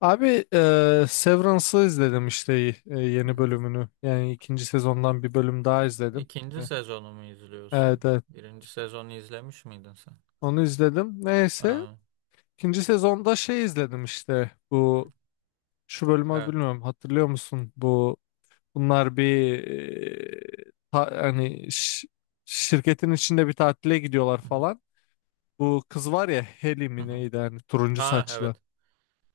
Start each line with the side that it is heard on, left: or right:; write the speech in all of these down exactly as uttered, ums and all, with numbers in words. left: Abi, e, Severance'ı izledim işte, e,
right: Hı
left: yeni
right: hı.
left: bölümünü. Yani ikinci sezondan bir bölüm daha izledim.
right: İkinci
left: E,
right: sezonu mu izliyorsun?
left: Evet evet,
right: Birinci sezonu izlemiş miydin sen?
left: onu izledim. Neyse,
right: Aa, hı
left: ikinci sezonda şey izledim işte,
right: hı.
left: bu şu bölümü
right: Evet.
left: bilmiyorum, hatırlıyor musun? Bu bunlar bir e, ta- hani, ş- şirketin içinde bir tatile gidiyorlar
right: Hı hı.
left: falan. Bu kız var ya, Heli
right: Hı
left: mi
right: hı.
left: neydi, hani turuncu
right: Ha
left: saçlı.
right: evet.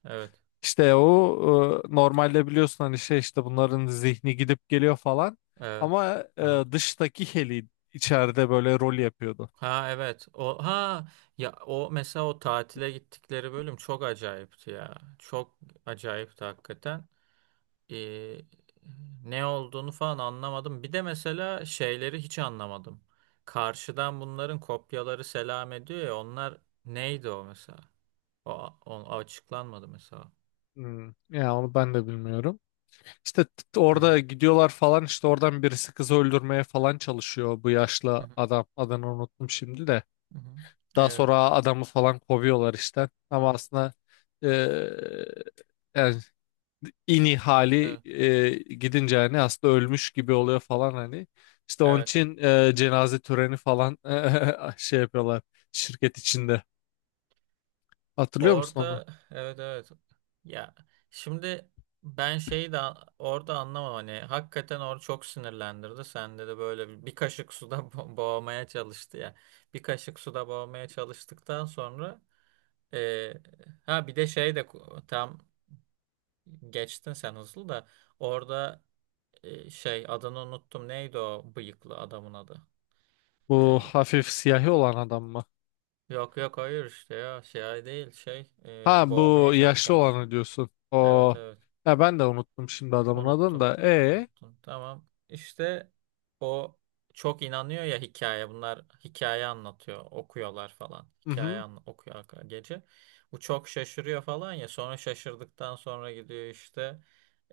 right: Evet.
left: İşte o, e, normalde biliyorsun hani, şey işte, bunların zihni gidip geliyor falan.
right: Evet.
left: Ama e,
right: Aha.
left: dıştaki Heli içeride böyle rol yapıyordu.
right: Ha evet. O ha Ya o mesela o tatile gittikleri bölüm çok acayipti ya. Çok acayipti hakikaten. Ee, Ne olduğunu falan anlamadım. Bir de mesela şeyleri hiç anlamadım. Karşıdan bunların kopyaları selam ediyor ya onlar neydi o mesela? O, o açıklanmadı mesela.
left: Hmm. Ya onu ben de bilmiyorum. İşte t-
right: Hı hı.
left: orada gidiyorlar falan işte, oradan birisi kızı öldürmeye falan çalışıyor, bu
right: Hı
left: yaşlı
right: hı.
left: adam. Adını unuttum şimdi de.
right: Hı hı.
left: Daha
right: Evet.
left: sonra adamı falan kovuyorlar işte. Ama
right: Evet.
left: aslında e, yani, ini hali,
right: Evet.
left: e, gidince hani aslında ölmüş gibi oluyor falan hani. İşte onun
right: Evet.
left: için e, cenaze töreni falan e, şey yapıyorlar şirket içinde. Hatırlıyor musun onu?
right: Orada evet evet. Ya şimdi ben şeyi de a- orada anlamam hani hakikaten orada çok sinirlendirdi. Sende de böyle bir, bir kaşık suda bo- boğmaya çalıştı ya. Bir kaşık suda boğmaya çalıştıktan sonra e, ha bir de şey de ku- tam geçtin sen hızlı da orada e, şey adını unuttum. Neydi o bıyıklı adamın adı?
left: Bu
right: E,
left: hafif siyahi olan adam mı?
right: Yok yok hayır işte ya şey değil şey e,
left: Ha,
right: boğmaya
left: bu yaşlı
right: çalışan işte.
left: olanı diyorsun.
right: Evet
left: O,
right: evet
left: ya ben de unuttum şimdi adamın adını
right: unuttum
left: da. E
right: unuttum tamam işte o çok inanıyor ya hikaye bunlar hikaye anlatıyor okuyorlar falan
left: hı
right: hikaye
left: hı.
right: an okuyor arka- gece bu çok şaşırıyor falan ya sonra şaşırdıktan sonra gidiyor işte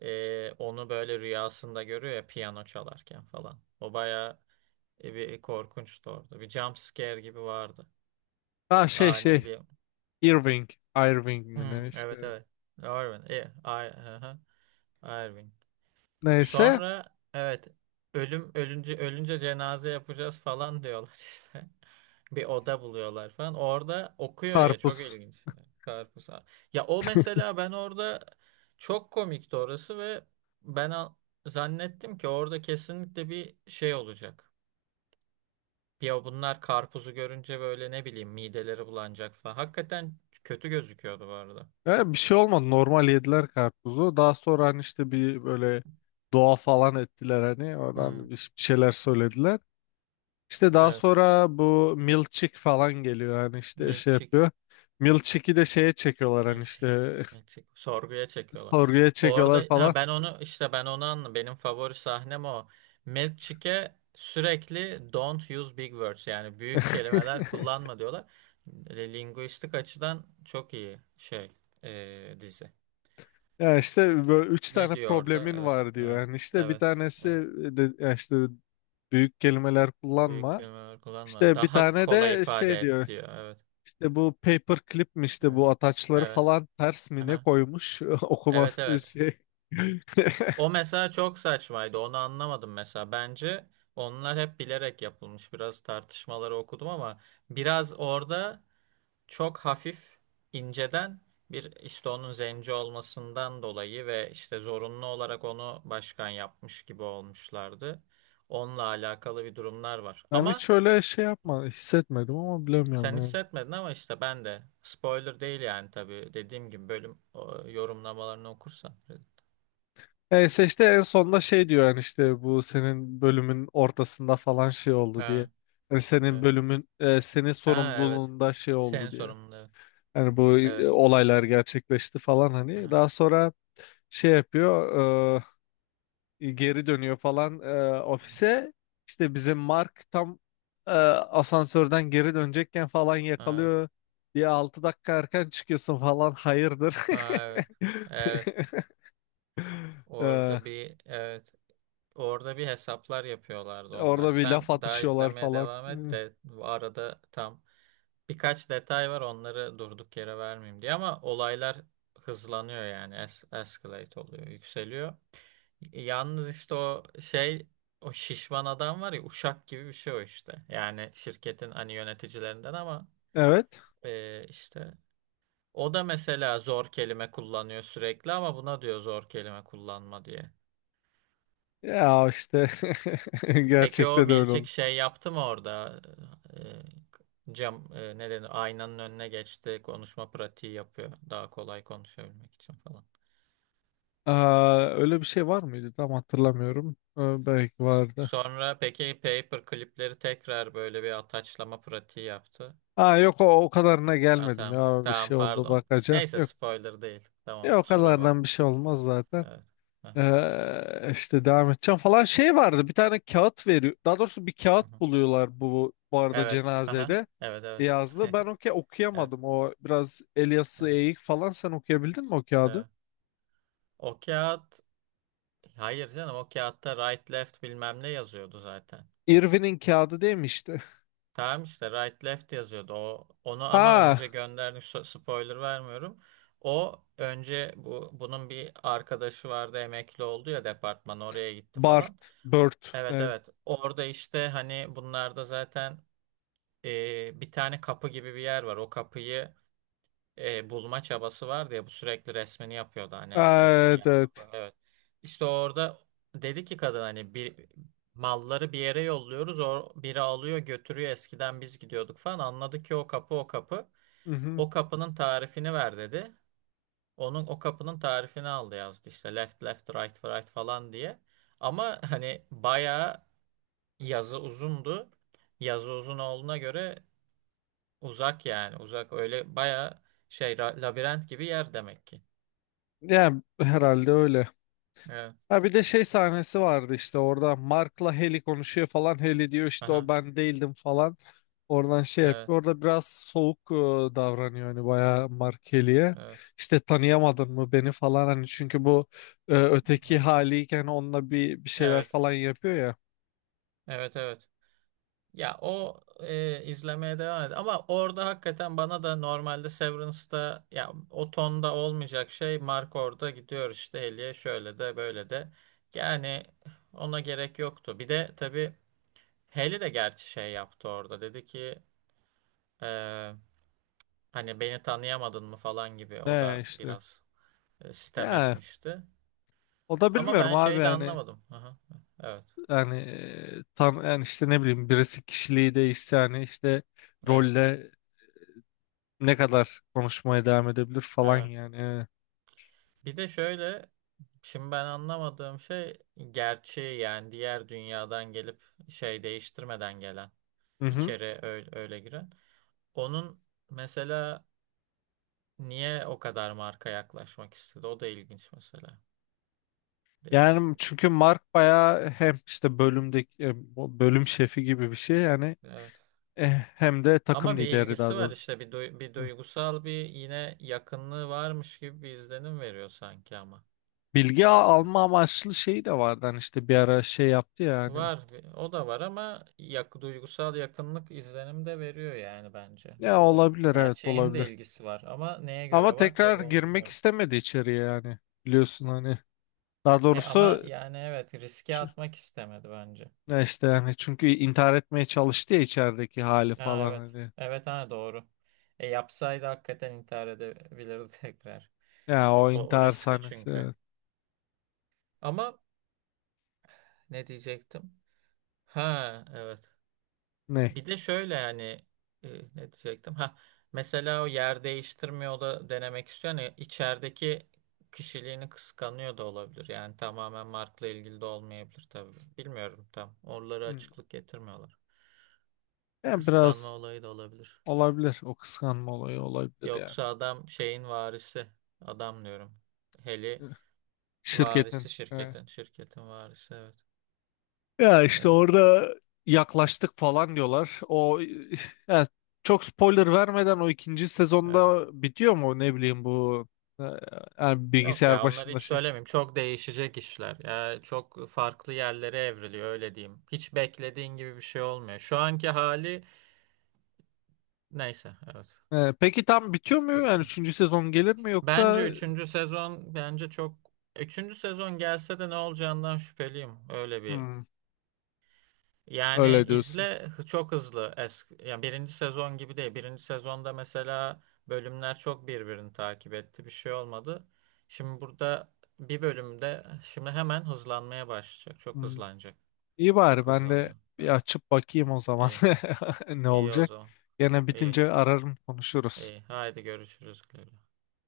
right: e, onu böyle rüyasında görüyor ya piyano çalarken falan o bayağı e, bir korkunçtu orada bir jump scare gibi vardı
left: Ha, şey şey
right: ani bir.
left: Irving, Irving mi ne
right: Hmm, evet
left: işte.
right: evet. Irwin. E, I, hı hı. Irving.
left: Neyse,
right: Sonra evet ölüm ölünce ölünce cenaze yapacağız falan diyorlar işte. Bir oda buluyorlar falan. Orada okuyor ya çok
left: karpuz.
right: ilginç. Karpuz. Ya o mesela ben orada çok komikti orası ve ben a- zannettim ki orada kesinlikle bir şey olacak. Ya bunlar karpuzu görünce böyle ne bileyim mideleri bulanacak falan. Hakikaten kötü gözüküyordu bu arada.
left: Ya bir şey olmadı. Normal yediler karpuzu. Daha sonra hani işte bir böyle dua falan ettiler hani. Oradan bir
right: Hmm,
left: bir şeyler söylediler. İşte daha
right: evet.
left: sonra bu milkshake falan geliyor hani işte, şey
right: Milçik,
left: yapıyor. Milkshake'i de şeye çekiyorlar hani
right: milçik,
left: işte,
right: milçik. Sorguya çekiyorlar.
left: sorguya çekiyorlar
right: Orada ha
left: falan.
right: ben onu işte ben onu anladım. Benim favori sahnem o. Milçik'e sürekli don't use big words, yani büyük kelimeler kullanma diyorlar. E, Linguistik açıdan çok iyi şey, e, dizi.
left: Ya işte böyle üç
right: Ne
left: tane
right: diyor orada?
left: problemin
right: Evet,
left: var diyor.
right: evet,
left: Yani işte bir
right: evet,
left: tanesi,
right: evet.
left: e, de ya işte, büyük kelimeler
right: Büyük
left: kullanma.
right: kelimeler kullanma.
left: İşte bir
right: Daha
left: tane
right: kolay
left: de şey
right: ifade et
left: diyor.
right: diyor. Evet,
left: İşte bu paperclip mi, işte
right: evet,
left: bu ataçları
right: evet.
left: falan ters mi ne
right: Aha.
left: koymuş,
right: Evet,
left: okuması
right: evet.
left: şey.
right: O mesela çok saçmaydı. Onu anlamadım mesela. Bence onlar hep bilerek yapılmış. Biraz tartışmaları okudum ama biraz orada çok hafif inceden bir işte onun zenci olmasından dolayı ve işte zorunlu olarak onu başkan yapmış gibi olmuşlardı. Onunla alakalı bir durumlar var.
left: Ben
right: Ama
left: hiç öyle şey yapma hissetmedim ama bilemiyorum
right: sen
left: yani.
right: hissetmedin ama işte ben de spoiler değil yani tabii dediğim gibi bölüm o, yorumlamalarını okursan.
left: Neyse, işte en sonunda şey diyor, yani işte bu senin bölümün ortasında falan şey oldu diye.
right: Ha,
left: Yani senin
right: evet.
left: bölümün, e, senin
right: Ha evet.
left: sorumluluğunda şey
right: Senin
left: oldu diye.
right: sorunun
left: Yani bu e,
right: evet.
left: olaylar gerçekleşti falan
right: Evet.
left: hani.
right: Aha,
left: Daha sonra şey yapıyor, e, e, geri dönüyor falan, e,
right: aha.
left: ofise. İşte bizim Mark tam e, asansörden geri dönecekken falan
right: Evet.
left: yakalıyor diye, altı dakika erken çıkıyorsun falan, hayırdır.
right: Ha, evet. Evet.
left: E,
right: Orada bir evet. Orada bir hesaplar yapıyorlardı onlar.
left: Orada bir laf
right: Sen daha
left: atışıyorlar
right: izlemeye
left: falan.
right: devam
left: E,
right: et de bu arada tam birkaç detay var onları durduk yere vermeyeyim diye ama olaylar hızlanıyor, yani es escalate oluyor, yükseliyor. Yalnız işte o şey o şişman adam var ya uşak gibi bir şey o işte. Yani şirketin hani yöneticilerinden ama
left: Evet.
right: e, işte o da mesela zor kelime kullanıyor sürekli ama buna diyor zor kelime kullanma diye.
left: Ya işte
right: Peki o
left: gerçekte de öyle
right: Milçik
left: oldu.
right: şey yaptı mı orada? Ee, e, cam, e, ne denir? Aynanın önüne geçti. Konuşma pratiği yapıyor. Daha kolay konuşabilmek için falan.
left: Aa, öyle bir şey var mıydı? Tam hatırlamıyorum. Ee, belki vardı.
right: Sonra peki paper klipleri tekrar böyle bir ataçlama pratiği yaptı.
left: Ha, yok, o, o kadarına
right: Ha,
left: gelmedim,
right: tamam.
left: ya bir
right: Tamam
left: şey oldu,
right: pardon.
left: bakacağım.
right: Neyse
left: Yok.
right: spoiler değil. Tamam
left: Ya o
right: kusura
left: kadardan bir
right: bakma.
left: şey olmaz zaten.
right: Evet. Aha,
left: Ee, işte devam edeceğim falan, şey vardı, bir tane kağıt veriyor, daha doğrusu bir kağıt
right: aha.
left: buluyorlar, bu bu arada
right: Evet. Aha.
left: cenazede
right: Evet evet.
left: yazdı,
right: Evet.
left: ben o ka- okuyamadım, o biraz el
right: Evet.
left: eğik falan, sen okuyabildin mi o kağıdı?
right: Evet. O kağıt, hayır canım, o kağıtta right left bilmem ne yazıyordu zaten.
left: Irving'in kağıdı değil mi işte.
right: Tamam işte right left yazıyordu. O onu ama
left: Ha
right: önce gönderdik. So- Spoiler vermiyorum. O önce bu bunun bir arkadaşı vardı emekli oldu ya, departman oraya gitti falan.
left: Bart, Bert
right: Evet
left: evet.
right: evet. Orada işte hani bunlarda zaten e, bir tane kapı gibi bir yer var. O kapıyı e, bulma çabası vardı ya, bu sürekli resmini yapıyordu hani
left: Aa,
right: evde,
left: evet,
right: siyah
left: evet.
right: kapağı, evet. İşte orada dedi ki kadın hani bir malları bir yere yolluyoruz o biri alıyor götürüyor eskiden biz gidiyorduk falan, anladık ki o kapı o kapı
left: Hı hı.
right: o kapının tarifini ver dedi. Onun o kapının tarifini aldı, yazdı işte left left right right falan diye. Ama hani bayağı yazı uzundu. Yazı uzun olduğuna göre uzak, yani uzak öyle baya şey ra- labirent gibi yer demek ki.
left: Yani herhalde öyle.
right: Evet.
left: Ha bir de şey sahnesi vardı, işte orada Mark'la Heli konuşuyor falan. Heli diyor işte, o
right: Aha.
left: ben değildim falan. Oradan şey
right: Evet.
left: yapıyor. Orada biraz soğuk e, davranıyor hani bayağı, Mark Heli'ye.
right: Evet.
left: İşte tanıyamadın mı beni falan hani, çünkü bu e, öteki
right: Evet.
left: haliyken onunla bir bir şeyler
right: Evet.
left: falan yapıyor ya.
right: Evet. Evet. Ya o e, izlemeye devam ed. Ama orada hakikaten bana da normalde Severance'da ya o tonda olmayacak şey, Mark orada gidiyor işte Haley'e şöyle de böyle de. Yani ona gerek yoktu. Bir de tabii Haley de gerçi şey yaptı orada. Dedi ki e, hani beni tanıyamadın mı falan gibi. O
left: Ne
right: da
left: işte.
right: biraz e, sitem
left: Ya
right: etmişti.
left: o da
right: Ama
left: bilmiyorum
right: ben
left: abi
right: şeyi de
left: yani
right: anlamadım. Aha, evet,
left: yani e, tan yani işte ne bileyim, birisi kişiliği değişti yani işte,
right: evet,
left: rolle ne kadar konuşmaya devam edebilir falan
right: evet.
left: yani.
right: Bir de şöyle, şimdi ben anlamadığım şey gerçeği, yani diğer dünyadan gelip şey değiştirmeden gelen,
left: Hı hı.
right: içeri öyle, öyle giren. Onun mesela niye o kadar marka yaklaşmak istedi? O da ilginç mesela. Değişik.
left: Yani çünkü Mark bayağı hem işte bölümdeki, e, bu bölüm şefi gibi bir şey yani,
right: Evet.
left: eh, hem de takım
right: Ama bir
left: lideri, daha
right: ilgisi var
left: doğrusu.
right: işte, bir, duy- bir
left: Hı.
right: duygusal bir yine yakınlığı varmış gibi bir izlenim veriyor sanki ama.
left: Bilgi a- alma amaçlı şeyi de vardı hani işte, bir ara şey yaptı ya hani.
right: Var. O da var ama yak, duygusal yakınlık izlenim de veriyor yani bence.
left: Ya
right: O
left: olabilir, evet
right: gerçeğin de
left: olabilir.
right: ilgisi var ama neye
left: Ama
right: göre var
left: tekrar
right: tabii onu
left: girmek
right: bilmiyorum.
left: istemedi içeriye yani, biliyorsun hani. Daha
right: E ama
left: doğrusu,
right: yani evet, riske
left: ç-
right: atmak istemedi bence.
left: ya işte yani, çünkü intihar etmeye çalıştı ya içerideki hali
right: Ha
left: falan
right: evet.
left: hani.
right: Evet, ha doğru. E yapsaydı hakikaten intihar edebilirdi tekrar.
left: Ya o
right: O, o
left: intihar
right: riskli
left: sahnesi,
right: çünkü.
left: evet.
right: Ama ne diyecektim? Ha evet.
left: Ne?
right: Bir de şöyle, yani e, ne diyecektim? Ha, mesela o yer değiştirmiyor da denemek istiyor. Yani içerideki kişiliğini kıskanıyor da olabilir. Yani tamamen markla ilgili de olmayabilir tabii. Bilmiyorum tam. Oraları
left: Hı.
right: açıklık getirmiyorlar.
left: Ya
right: Kıskanma
left: biraz.
right: olayı da olabilir.
left: Olabilir. O kıskanma olayı olabilir yani.
right: Yoksa adam şeyin varisi. Adam diyorum. Heli
left: Evet. Şirketin.
right: varisi
left: Evet.
right: şirketin. Şirketin varisi, evet.
left: Ya işte
right: Evet.
left: orada yaklaştık falan diyorlar. O ya çok spoiler vermeden, o ikinci
right: Evet.
left: sezonda bitiyor mu ne bileyim bu, e, yani
right: Yok
left: bilgisayar
right: ya, onları
left: başında
right: hiç
left: şey.
right: söylemeyeyim. Çok değişecek işler. Ya çok farklı yerlere evriliyor, öyle diyeyim. Hiç beklediğin gibi bir şey olmuyor. Şu anki hali neyse, evet.
left: E, peki tam bitiyor mu? Yani
right: Hızlı.
left: üçüncü sezon gelir mi
right: Bence
left: yoksa?
right: üçüncü sezon, bence çok üçüncü sezon gelse de ne olacağından şüpheliyim. Öyle bir.
left: Hmm,
right: Yani
left: öyle diyorsun.
right: izle, hı- çok hızlı. Eski, yani birinci sezon gibi değil. Birinci sezonda mesela bölümler çok birbirini takip etti. Bir şey olmadı. Şimdi burada bir bölümde şimdi hemen hızlanmaya başlayacak. Çok
left: Hmm.
right: hızlanacak.
left: İyi, bari
right: Çok
left: ben de
right: hızlanıyor.
left: bir
right: Evet.
left: açıp bakayım o zaman
right: İyi.
left: ne
right: İyi o
left: olacak.
right: zaman.
left: Gene
right: İyi.
left: bitince ararım, konuşuruz.
right: İyi. Haydi görüşürüz.